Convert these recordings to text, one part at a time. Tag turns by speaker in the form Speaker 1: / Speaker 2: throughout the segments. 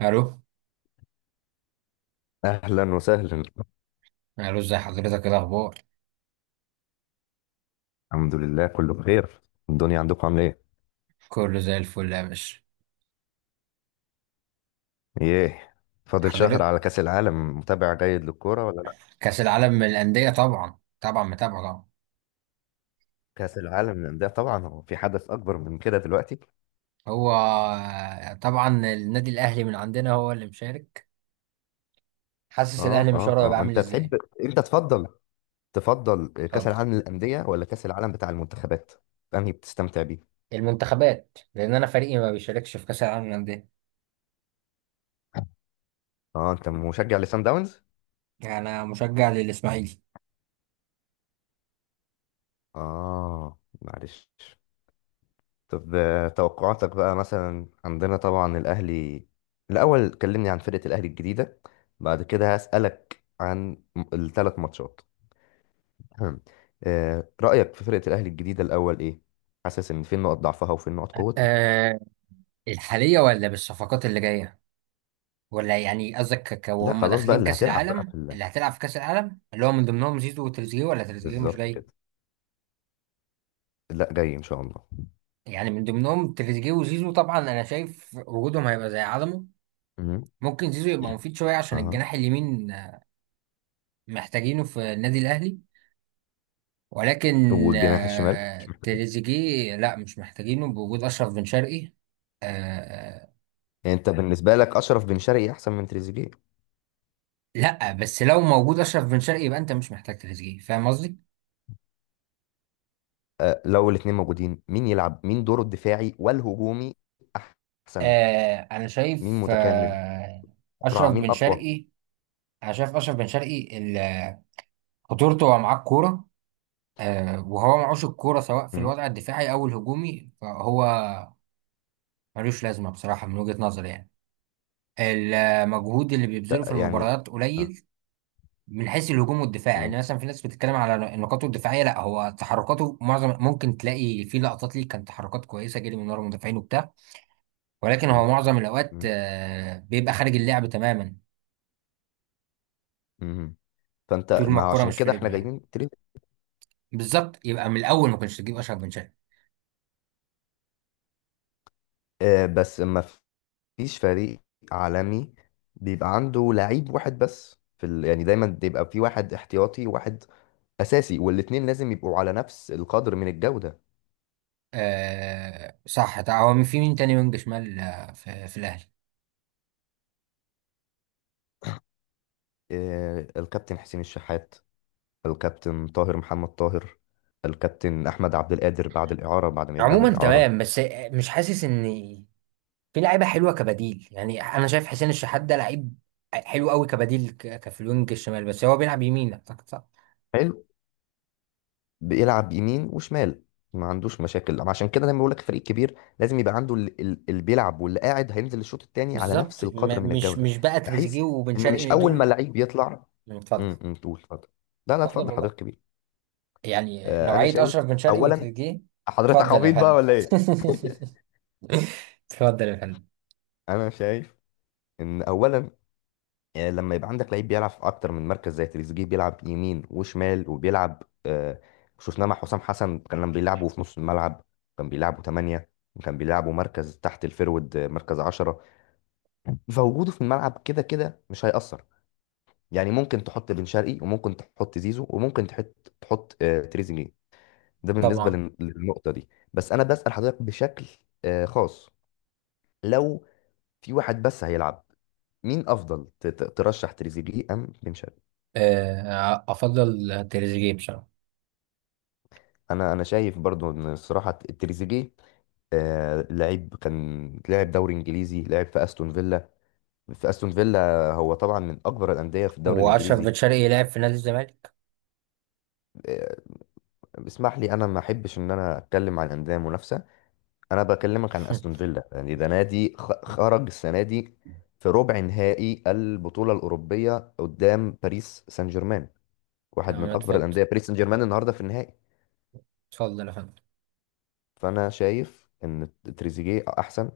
Speaker 1: الو،
Speaker 2: اهلا وسهلا.
Speaker 1: الو، ازي حضرتك؟ ايه الاخبار؟
Speaker 2: الحمد لله كله بخير. الدنيا عندكم عامله ايه؟
Speaker 1: كله زي الفل يا باشا.
Speaker 2: ايه، فاضل شهر
Speaker 1: حضرتك؟
Speaker 2: على كاس العالم، متابع جيد للكوره ولا لا؟
Speaker 1: كاس العالم من الانديه؟ طبعا، طبعا متابعه طبعا.
Speaker 2: كاس العالم للانديه طبعا، هو في حدث اكبر من كده دلوقتي؟
Speaker 1: هو طبعا النادي الاهلي من عندنا هو اللي مشارك. حاسس
Speaker 2: اه
Speaker 1: الاهلي
Speaker 2: اه
Speaker 1: مشواره هيبقى
Speaker 2: اه
Speaker 1: عامل
Speaker 2: انت
Speaker 1: ازاي.
Speaker 2: تحب انت تفضل تفضل كاس
Speaker 1: اتفضل.
Speaker 2: العالم للانديه ولا كاس العالم بتاع المنتخبات؟ انهي بتستمتع بيه؟
Speaker 1: المنتخبات، لان انا فريقي ما بيشاركش في كاس العالم للانديه.
Speaker 2: اه، انت مشجع لسان داونز؟
Speaker 1: يعني انا مشجع للاسماعيلي.
Speaker 2: اه معلش. طب توقعاتك بقى؟ مثلا عندنا طبعا الأهلي، الأول كلمني عن فرقة الأهلي الجديدة، بعد كده هسألك عن الثلاث ماتشات. رأيك في فرقة الأهلي الجديدة الأول إيه؟ حاسس إن فين نقط ضعفها وفين نقط قوتها؟
Speaker 1: أه الحاليه ولا بالصفقات اللي جايه؟ ولا يعني قصدك
Speaker 2: لا
Speaker 1: وهم
Speaker 2: خلاص بقى،
Speaker 1: داخلين
Speaker 2: اللي
Speaker 1: كاس
Speaker 2: هتلعب بقى
Speaker 1: العالم، اللي هتلعب في كاس العالم، اللي هو من ضمنهم زيزو وتريزيجيه، ولا تريزيجيه مش
Speaker 2: بالظبط
Speaker 1: جاي؟
Speaker 2: كده. لا جاي إن شاء الله.
Speaker 1: يعني من ضمنهم تريزيجيه وزيزو. طبعا انا شايف وجودهم هيبقى زي عدمه.
Speaker 2: مم.
Speaker 1: ممكن زيزو يبقى مفيد شويه عشان
Speaker 2: أها.
Speaker 1: الجناح اليمين، محتاجينه في النادي الاهلي. ولكن
Speaker 2: والجناح الشمال مش
Speaker 1: آه،
Speaker 2: محتاج؟
Speaker 1: تريزيجيه لا مش محتاجينه بوجود اشرف بن شرقي. آه،
Speaker 2: يعني أنت بالنسبة لك أشرف بن شرقي أحسن من تريزيجيه؟
Speaker 1: لا بس لو موجود اشرف بن شرقي يبقى انت مش محتاج تريزيجيه، فاهم قصدي.
Speaker 2: أه، لو الاتنين موجودين مين يلعب؟ مين دوره الدفاعي والهجومي أحسن؟
Speaker 1: انا
Speaker 2: مين
Speaker 1: شايف
Speaker 2: متكامل؟
Speaker 1: آه،
Speaker 2: أسرع؟
Speaker 1: اشرف
Speaker 2: مين
Speaker 1: بن
Speaker 2: أقوى؟
Speaker 1: شرقي. انا شايف اشرف بن شرقي خطورته هو معاه الكوره. وهو معوش الكورة سواء في
Speaker 2: مم.
Speaker 1: الوضع الدفاعي أو الهجومي، فهو ملوش لازمة بصراحة من وجهة نظري يعني. المجهود اللي بيبذله
Speaker 2: ت-
Speaker 1: في
Speaker 2: يعني
Speaker 1: المباريات
Speaker 2: آه.
Speaker 1: قليل، من حيث الهجوم والدفاع.
Speaker 2: مم.
Speaker 1: يعني مثلا في ناس بتتكلم على نقاطه الدفاعية، لا هو تحركاته معظم ممكن تلاقي في لقطات ليه كانت تحركات كويسة، جري من ورا المدافعين وبتاع، ولكن هو
Speaker 2: آه.
Speaker 1: معظم الأوقات
Speaker 2: مم.
Speaker 1: آه، بيبقى خارج اللعب تماما.
Speaker 2: مم. فأنت،
Speaker 1: طول ما
Speaker 2: ما هو
Speaker 1: الكورة
Speaker 2: عشان
Speaker 1: مش في
Speaker 2: كده إحنا
Speaker 1: رجله يعني.
Speaker 2: جايبين تريد.
Speaker 1: بالظبط، يبقى من الأول ما كنتش تجيب أشرف بن شرقي.
Speaker 2: آه بس ما فيش فريق عالمي بيبقى عنده لعيب واحد بس في ال... يعني دايما بيبقى في واحد احتياطي واحد أساسي، والاتنين لازم يبقوا على نفس القدر من الجودة.
Speaker 1: آه صح، ده هو في مين تاني وينج شمال، في الأهلي؟
Speaker 2: آه الكابتن حسين الشحات، الكابتن طاهر محمد طاهر، الكابتن أحمد عبد القادر بعد الإعارة، بعد ما يرجع من
Speaker 1: عموما
Speaker 2: الإعارة.
Speaker 1: تمام، بس مش حاسس ان في لعيبه حلوه كبديل. يعني انا شايف حسين الشحات ده لعيب حلو قوي كبديل كفي الوينج الشمال، بس هو بيلعب يمين اعتقد صح.
Speaker 2: حلو. بيلعب يمين وشمال، ما عندوش مشاكل. عشان كده دايما بقول لك فريق كبير لازم يبقى عنده اللي بيلعب واللي قاعد هينزل الشوط الثاني على نفس
Speaker 1: بالظبط،
Speaker 2: القدر من
Speaker 1: م- مش
Speaker 2: الجوده،
Speaker 1: مش بقى
Speaker 2: بحيث
Speaker 1: تريزيجيه وبن
Speaker 2: ان مش
Speaker 1: شرقي
Speaker 2: اول ما
Speaker 1: دول.
Speaker 2: لعيب يطلع.
Speaker 1: اتفضل.
Speaker 2: تقول اتفضل؟ لا لا
Speaker 1: اتفضل
Speaker 2: اتفضل
Speaker 1: والله،
Speaker 2: حضرتك كبير.
Speaker 1: يعني
Speaker 2: آه انا
Speaker 1: نوعيه
Speaker 2: شايف
Speaker 1: اشرف بن شرقي
Speaker 2: اولا،
Speaker 1: وتريزيجيه.
Speaker 2: حضرتك
Speaker 1: اتفضل يا
Speaker 2: عبيط بقى
Speaker 1: فندم.
Speaker 2: ولا ايه؟
Speaker 1: اتفضل يا فندم.
Speaker 2: انا شايف ان اولا لما يبقى عندك لعيب بيلعب في اكتر من مركز، زي تريزيجيه، بيلعب يمين وشمال وبيلعب شفناه مع حسام حسن، كان لما بيلعبه في نص الملعب كان بيلعبه 8، كان بيلعبه مركز تحت الفيرود، مركز 10. فوجوده في الملعب كده كده مش هيأثر، يعني ممكن تحط بن شرقي وممكن تحط زيزو وممكن تحط تريزيجيه. ده بالنسبة
Speaker 1: طبعا
Speaker 2: للنقطة دي. بس أنا بسأل حضرتك بشكل خاص، لو في واحد بس هيلعب، مين أفضل؟ ترشح تريزيجيه أم بن شرقي؟
Speaker 1: آه، افضل تريزيجيه بصراحه.
Speaker 2: انا شايف برضو ان الصراحه تريزيجيه. آه، لعيب كان لاعب دوري انجليزي، لعب في استون فيلا، في استون فيلا، هو طبعا من اكبر الانديه في الدوري
Speaker 1: واشرف بن
Speaker 2: الانجليزي.
Speaker 1: شرقي لعب في نادي الزمالك.
Speaker 2: آه اسمح لي، انا ما احبش ان انا اتكلم عن انديه منافسه، انا بكلمك عن استون فيلا. يعني ده نادي خرج السنه دي في ربع نهائي البطوله الاوروبيه قدام باريس سان جيرمان، واحد من
Speaker 1: تمام،
Speaker 2: اكبر
Speaker 1: اتفضل.
Speaker 2: الانديه، باريس سان جيرمان النهارده في النهائي.
Speaker 1: اتفضل يا فندم.
Speaker 2: فانا شايف ان تريزيجيه احسن،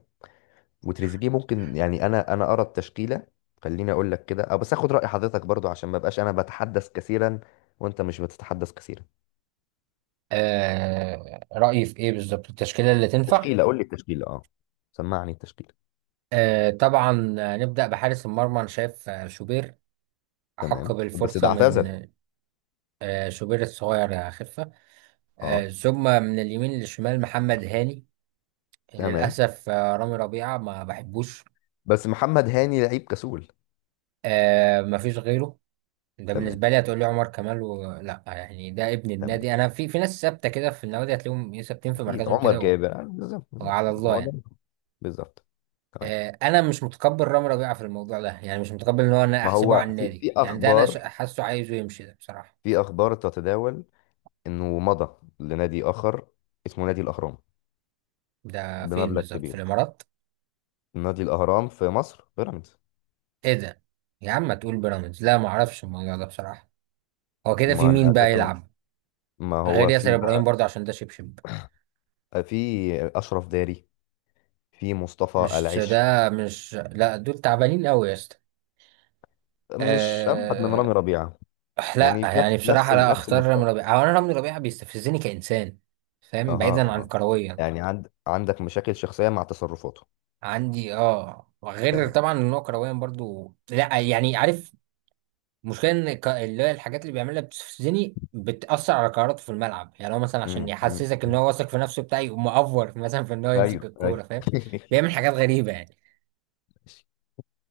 Speaker 2: وتريزيجيه ممكن، يعني انا ارى التشكيله. خليني اقول لك كده، أه بس اخد راي حضرتك برضو عشان ما بقاش انا بتحدث كثيرا وانت مش بتتحدث كثيرا.
Speaker 1: رأيي في ايه بالظبط، التشكيلة اللي تنفع؟
Speaker 2: تشكيله، قول تمام، لي التشكيله، اه سمعني التشكيله.
Speaker 1: طبعا، نبدأ بحارس المرمى. انا شايف شوبير أحق
Speaker 2: تمام بس ده
Speaker 1: بالفرصة
Speaker 2: اعتزل.
Speaker 1: من... شوبير الصغير، يا خفة.
Speaker 2: اه.
Speaker 1: ثم من اليمين للشمال، محمد هاني.
Speaker 2: تمام
Speaker 1: للأسف رامي ربيعة ما بحبوش.
Speaker 2: بس محمد هاني لعيب كسول.
Speaker 1: ما فيش غيره. ده
Speaker 2: تمام.
Speaker 1: بالنسبة لي، هتقول لي عمر كمال لا يعني ده ابن
Speaker 2: تمام
Speaker 1: النادي. انا في ناس ثابتة كده في النوادي، هتلاقيهم ثابتين في
Speaker 2: اكيد،
Speaker 1: مركزهم
Speaker 2: عمر
Speaker 1: كده
Speaker 2: جابر، بالظبط بالظبط
Speaker 1: وعلى
Speaker 2: بالظبط
Speaker 1: الله
Speaker 2: هو ده،
Speaker 1: يعني.
Speaker 2: بالظبط. تمام.
Speaker 1: انا مش متقبل رامي ربيعه في الموضوع ده يعني، مش متقبل ان هو. انا
Speaker 2: ما
Speaker 1: احسبه
Speaker 2: هو
Speaker 1: على
Speaker 2: تمام، في
Speaker 1: النادي
Speaker 2: في
Speaker 1: يعني، ده انا
Speaker 2: اخبار
Speaker 1: حاسه عايزه يمشي ده بصراحه.
Speaker 2: في اخبار تتداول انه مضى لنادي اخر اسمه نادي الاهرام،
Speaker 1: ده فين
Speaker 2: بمبلغ
Speaker 1: بالظبط، في
Speaker 2: كبير.
Speaker 1: الامارات؟
Speaker 2: نادي الأهرام في مصر، بيراميدز.
Speaker 1: ايه ده؟ يا عم ما تقول بيراميدز، لا ما اعرفش الموضوع ده بصراحه. هو كده في
Speaker 2: ما
Speaker 1: مين
Speaker 2: أنا
Speaker 1: بقى
Speaker 2: لازم،
Speaker 1: يلعب
Speaker 2: ما
Speaker 1: غير
Speaker 2: هو
Speaker 1: ياسر
Speaker 2: في
Speaker 1: ابراهيم
Speaker 2: بقى،
Speaker 1: برضه، عشان ده شبشب؟
Speaker 2: في أشرف داري، في مصطفى
Speaker 1: مش
Speaker 2: العش،
Speaker 1: ده مش لا دول تعبانين قوي يا اسطى.
Speaker 2: مش أبعد من
Speaker 1: أه...
Speaker 2: رامي ربيعة؟
Speaker 1: لا
Speaker 2: يعني في
Speaker 1: يعني بصراحه، لا
Speaker 2: نفس
Speaker 1: اختار رامي
Speaker 2: المستوى.
Speaker 1: ربيعه. هو انا رامي ربيعه بيستفزني كانسان، فاهم،
Speaker 2: أها
Speaker 1: بعيدا عن
Speaker 2: أها.
Speaker 1: كرويا.
Speaker 2: يعني عند، عندك مشاكل شخصية مع تصرفاته.
Speaker 1: عندي وغير
Speaker 2: تمام.
Speaker 1: طبعا ان هو كرويا برضو، لا يعني عارف. المشكله ان اللي هي الحاجات اللي بيعملها بتستفزني، بتاثر على قراراته في الملعب. يعني هو مثلا عشان
Speaker 2: مم، مم،
Speaker 1: يحسسك ان
Speaker 2: مم.
Speaker 1: هو واثق في نفسه بتاعي، يقوم مأفور مثلا في ان هو يمسك
Speaker 2: أيوه أيوه
Speaker 1: الكوره، فاهم. بيعمل حاجات غريبه يعني.
Speaker 2: ماشي.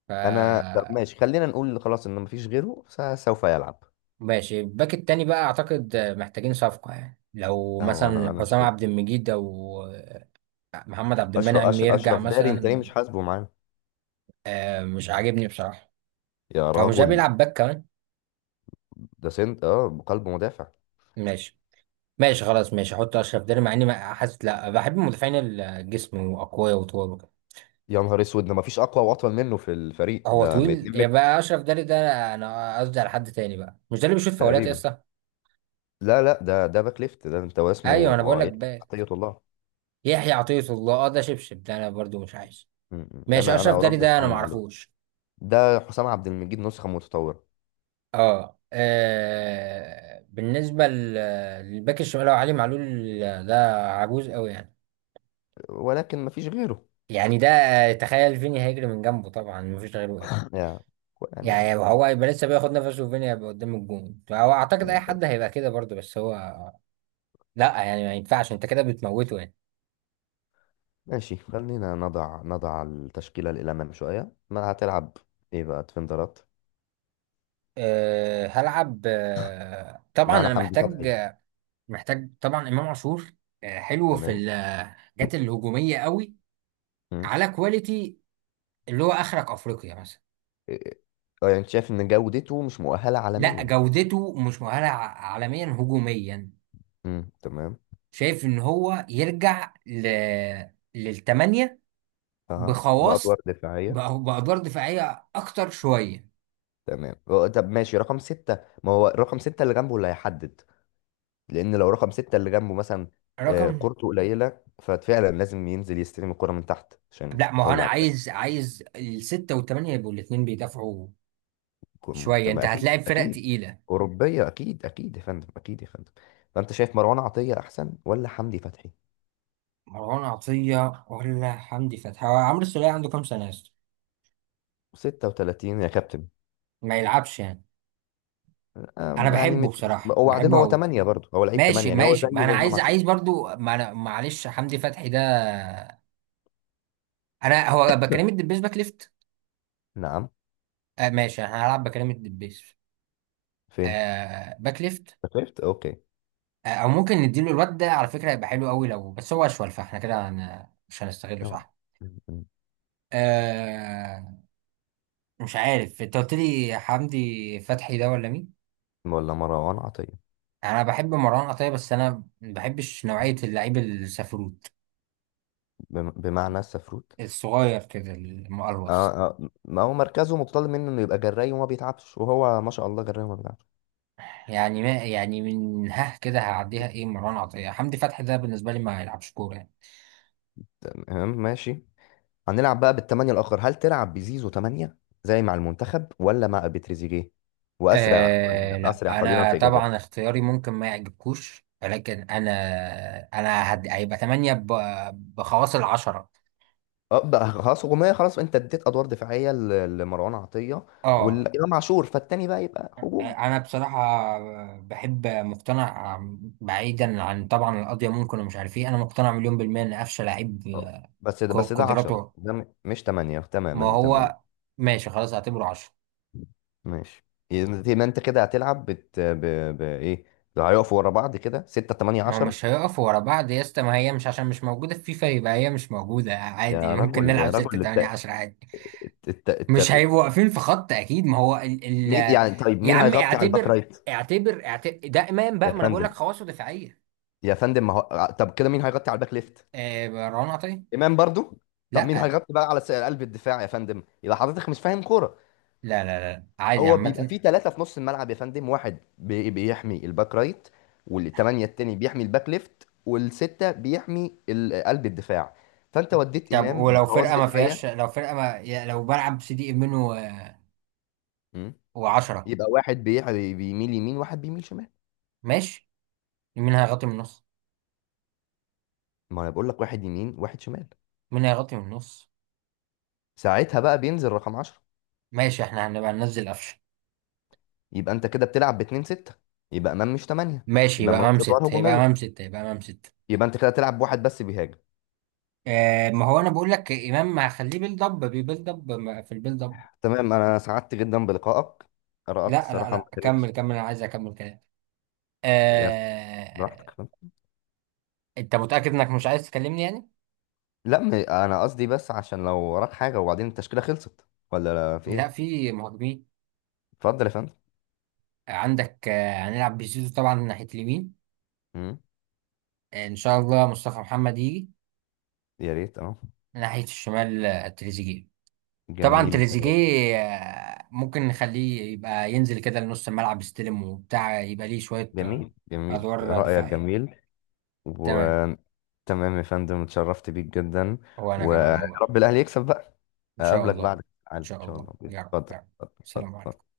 Speaker 1: ف
Speaker 2: أنا، طب ماشي، خلينا نقول خلاص إن مفيش غيره سوف يلعب.
Speaker 1: ماشي، الباك التاني بقى اعتقد محتاجين صفقه، يعني لو
Speaker 2: أهو أنا
Speaker 1: مثلا
Speaker 2: أنا
Speaker 1: حسام
Speaker 2: شايف،
Speaker 1: عبد المجيد او محمد عبد المنعم
Speaker 2: أشرف
Speaker 1: يرجع
Speaker 2: أشرف داري، أنت ليه
Speaker 1: مثلا.
Speaker 2: مش حاسبه معانا؟
Speaker 1: مش عاجبني بصراحه.
Speaker 2: يا
Speaker 1: هو مش ده
Speaker 2: رجل،
Speaker 1: بيلعب باك كمان؟
Speaker 2: ده سنت، اه، قلب مدافع.
Speaker 1: ماشي ماشي خلاص، ماشي احط اشرف داري، مع اني حاسس، لا بحب المدافعين الجسم واقوياء وطوال وكده.
Speaker 2: يا نهار اسود، ده مفيش اقوى واطول منه في الفريق
Speaker 1: هو
Speaker 2: ده، من
Speaker 1: طويل
Speaker 2: 2 متر
Speaker 1: يبقى اشرف داري ده؟ انا قصدي على حد تاني بقى، مش ده اللي بيشوط فاولات يا
Speaker 2: تقريبا.
Speaker 1: اسطى؟
Speaker 2: لا، ده باك ليفت، ده انت
Speaker 1: ايوه
Speaker 2: واسمه
Speaker 1: انا بقول لك
Speaker 2: يحيى
Speaker 1: بات
Speaker 2: عطية الله.
Speaker 1: يحيى عطية الله. اه ده شبشب ده، انا برضو مش عايز.
Speaker 2: م- م.
Speaker 1: ماشي،
Speaker 2: انا
Speaker 1: اشرف
Speaker 2: انا
Speaker 1: داري
Speaker 2: ارجح
Speaker 1: ده انا
Speaker 2: علي
Speaker 1: ما
Speaker 2: معلول.
Speaker 1: اعرفوش.
Speaker 2: ده حسام عبد المجيد نسخة متطورة.
Speaker 1: بالنسبه للباك الشمال، هو علي معلول. ده عجوز قوي يعني.
Speaker 2: ولكن مفيش غيره.
Speaker 1: يعني ده، تخيل فيني هيجري من جنبه، طبعا مفيش غيره ايه.
Speaker 2: يا-، يعني.
Speaker 1: يعني هو هيبقى لسه بياخد نفسه وفيني هيبقى قدام الجون. هو اعتقد اي
Speaker 2: تمام، تمام.
Speaker 1: حد هيبقى كده برضه، بس هو لا يعني، ما ينفعش انت كده بتموته يعني.
Speaker 2: ماشي، خلينا نضع التشكيلة الأمام شوية، ما هتلعب ايه بقى ديفندرات؟
Speaker 1: هلعب، طبعا
Speaker 2: معانا
Speaker 1: انا
Speaker 2: حمدي
Speaker 1: محتاج،
Speaker 2: فتحي.
Speaker 1: طبعا امام عاشور. حلو في
Speaker 2: تمام.
Speaker 1: الحاجات الهجوميه قوي،
Speaker 2: م.
Speaker 1: على كواليتي، اللي هو اخرك افريقيا مثلا.
Speaker 2: إيه-، اه يعني انت شايف ان جودته مش مؤهلة
Speaker 1: لا
Speaker 2: عالميا؟
Speaker 1: جودته مش مؤهله عالميا هجوميا.
Speaker 2: م. تمام.
Speaker 1: شايف ان هو يرجع للتمانية،
Speaker 2: اه، بأدوار
Speaker 1: بخواص،
Speaker 2: دفاعية.
Speaker 1: بأدوار دفاعية أكتر شوية.
Speaker 2: تمام. هو-، طب ماشي رقم ستة، ما هو رقم ستة اللي جنبه اللي هيحدد، لأن لو رقم ستة اللي جنبه مثلا
Speaker 1: رقم
Speaker 2: كورته قليلة، ففعلا لازم ينزل يستلم الكرة من تحت عشان
Speaker 1: لا ما هو انا
Speaker 2: يطلع الفريق.
Speaker 1: عايز، الستة والثمانية يبقوا الاثنين بيدافعوا
Speaker 2: يكون-،
Speaker 1: شوية،
Speaker 2: تمام
Speaker 1: انت
Speaker 2: أكيد
Speaker 1: هتلاقي فرق
Speaker 2: أكيد
Speaker 1: تقيلة.
Speaker 2: أوروبية أكيد أكيد يا فندم أكيد يا فندم. فأنت شايف مروان عطية أحسن ولا حمدي فتحي؟
Speaker 1: مروان عطية ولا حمدي فتحي؟ هو عمرو السولية عنده كام سنة يا اسطى؟
Speaker 2: 36 يا كابتن.
Speaker 1: ما يلعبش يعني. انا
Speaker 2: يعني
Speaker 1: بحبه بصراحة،
Speaker 2: وبعدين
Speaker 1: بحبه
Speaker 2: هو
Speaker 1: قوي.
Speaker 2: 8 برضه، هو لعيب 8،
Speaker 1: ماشي
Speaker 2: يعني هو
Speaker 1: ماشي،
Speaker 2: زيه
Speaker 1: ما انا
Speaker 2: زي إمام
Speaker 1: عايز،
Speaker 2: عاشور.
Speaker 1: برضو، ما انا معلش، حمدي فتحي ده انا هو بكلم الدبيس باك ليفت.
Speaker 2: نعم.
Speaker 1: ماشي انا هلعب بكلم الدبيس.
Speaker 2: فين؟
Speaker 1: باك ليفت.
Speaker 2: شفت، أوكي.
Speaker 1: او ممكن نديله الواد ده، على فكرة هيبقى حلو قوي لو بس هو اشول، فاحنا كده مش هنستغله
Speaker 2: نعم.
Speaker 1: صح.
Speaker 2: م-
Speaker 1: آه مش عارف، انت قلت لي حمدي فتحي ده ولا مين؟
Speaker 2: م. ولا مروان عطية؟
Speaker 1: انا بحب مروان عطية، بس انا ما بحبش نوعية اللعيب السفروت،
Speaker 2: بمعنى السفروت؟
Speaker 1: الصغير كده
Speaker 2: اه
Speaker 1: المقلوص.
Speaker 2: اه ما هو مركزه متطلب منه انه يبقى جراي وما بيتعبش، وهو ما شاء الله جراي وما بيتعبش.
Speaker 1: يعني، ما يعني من ها كده هعديها. ايه مروان عطية حمدي فتحي ده، بالنسبة لي ما يلعبش كورة يعني.
Speaker 2: تمام ماشي. هنلعب بقى بالتمانية الاخر، هل تلعب بزيزو تمانية زي مع المنتخب ولا مع بتريزيجيه؟ واسرع قليلا،
Speaker 1: لا
Speaker 2: اسرع قليلا
Speaker 1: انا
Speaker 2: في
Speaker 1: طبعا
Speaker 2: اجابات.
Speaker 1: اختياري ممكن ما يعجبكوش، ولكن انا هيبقى 8 بخواص العشرة.
Speaker 2: اه بقى خلاص هجوميه، خلاص، انت اديت ادوار دفاعيه لمروان عطيه
Speaker 1: اه
Speaker 2: والامام عاشور، فالتاني بقى يبقى هجومي.
Speaker 1: انا بصراحه بحب، مقتنع، بعيدا عن طبعا القضيه ممكن ومش عارف ايه، انا مقتنع مليون بالميه ان قفشه لعيب.
Speaker 2: اه، بس ده بس ده 10،
Speaker 1: قدراته،
Speaker 2: ده مش 8.
Speaker 1: ما
Speaker 2: تماما تماما
Speaker 1: هو، ماشي خلاص اعتبره عشرة.
Speaker 2: ماشي. يبقى ما انت كده هتلعب ايه، لو هيقفوا ورا بعض كده 6 8
Speaker 1: ما هو
Speaker 2: 10؟
Speaker 1: مش هيقف ورا بعض يا اسطى، ما هي مش عشان مش موجوده في فيفا يبقى هي مش موجوده،
Speaker 2: يا
Speaker 1: عادي ممكن
Speaker 2: رجل يا
Speaker 1: نلعب 6
Speaker 2: رجل
Speaker 1: 8
Speaker 2: الت...
Speaker 1: 10 عادي.
Speaker 2: الت... الت...
Speaker 1: مش
Speaker 2: الت...
Speaker 1: هيبقوا واقفين في خط اكيد. ما هو ال
Speaker 2: مين
Speaker 1: ال
Speaker 2: يعني؟ طيب
Speaker 1: يا
Speaker 2: مين
Speaker 1: عم
Speaker 2: هيغطي على الباك
Speaker 1: اعتبر،
Speaker 2: رايت؟
Speaker 1: اعتبر اعتبر ده امام
Speaker 2: يا
Speaker 1: بقى، ما انا بقول لك
Speaker 2: فندم،
Speaker 1: خواصه دفاعيه.
Speaker 2: يا فندم، ما هو طب كده مين هيغطي على الباك ليفت؟
Speaker 1: مروان عطيه.
Speaker 2: امام برضو؟ طب مين
Speaker 1: لا،
Speaker 2: هيغطي بقى على قلب الدفاع؟ يا فندم، يبقى حضرتك مش فاهم كوره.
Speaker 1: لا لا لا عادي
Speaker 2: هو بيبقى
Speaker 1: عامة.
Speaker 2: فيه ثلاثة في نص الملعب يا فندم، واحد بيحمي الباك رايت، والثمانية التاني بيحمي الباك ليفت، والستة بيحمي ال-، قلب الدفاع. فأنت وديت
Speaker 1: طب
Speaker 2: إمام
Speaker 1: ولو
Speaker 2: بخواص
Speaker 1: فرقة ما فيهاش،
Speaker 2: دفاعية.
Speaker 1: لو فرقة ما لو بلعب سي دي منه
Speaker 2: مم.
Speaker 1: وعشرة.
Speaker 2: يبقى واحد بيميل يمين واحد بيميل شمال.
Speaker 1: ماشي. مين هيغطي من النص؟
Speaker 2: ما أنا بقول لك واحد يمين واحد شمال،
Speaker 1: مين هيغطي من النص؟
Speaker 2: ساعتها بقى بينزل رقم 10.
Speaker 1: ماشي احنا هنبقى ننزل قفشة.
Speaker 2: يبقى أنت كده بتلعب باتنين ستة، يبقى إمام مش تمانية،
Speaker 1: ماشي
Speaker 2: يبقى
Speaker 1: يبقى امام
Speaker 2: ملوش أدوار
Speaker 1: ستة، يبقى امام
Speaker 2: هجومية،
Speaker 1: ستة، يبقى امام ستة.
Speaker 2: يبقى أنت كده تلعب بواحد بس بيهاجم.
Speaker 1: ما هو انا بقول لك امام ما هخليه بيلد اب، بيبيلد اب في البيلد اب.
Speaker 2: تمام، أنا سعدت جدا بلقائك، آرائك
Speaker 1: لا لا
Speaker 2: الصراحة ما
Speaker 1: لا، كمل
Speaker 2: كانتش.
Speaker 1: كمل، انا عايز اكمل كلام.
Speaker 2: يا ف- براحتك.
Speaker 1: آه انت متأكد انك مش عايز تكلمني يعني؟
Speaker 2: لا انا قصدي بس عشان لو وراك حاجه، وبعدين التشكيله خلصت ولا لا، في
Speaker 1: لا
Speaker 2: ايه؟
Speaker 1: في مهاجمين
Speaker 2: اتفضل يا فندم.
Speaker 1: عندك. هنلعب بزيزو طبعا ناحية اليمين.
Speaker 2: مم.
Speaker 1: ان شاء الله مصطفى محمد يجي.
Speaker 2: يا ريت، اه.
Speaker 1: ناحية الشمال، تريزيجيه. طبعا
Speaker 2: جميل.
Speaker 1: تريزيجيه، ممكن نخليه يبقى ينزل كده لنص الملعب، يستلم وبتاع، يبقى ليه شوية،
Speaker 2: جميل
Speaker 1: أدوار
Speaker 2: رايك
Speaker 1: دفاعية.
Speaker 2: جميل.
Speaker 1: تمام.
Speaker 2: وتمام يا فندم اتشرفت بيك جدا،
Speaker 1: هو أنا كمان
Speaker 2: ويا
Speaker 1: والله.
Speaker 2: رب الاهلي يكسب بقى.
Speaker 1: إن شاء
Speaker 2: اقابلك
Speaker 1: الله.
Speaker 2: بعد
Speaker 1: إن
Speaker 2: العالم ان
Speaker 1: شاء
Speaker 2: شاء الله،
Speaker 1: الله يا رب
Speaker 2: اتفضل،
Speaker 1: يا رب.
Speaker 2: اتفضل،
Speaker 1: سلام عليكم.
Speaker 2: اتفضل.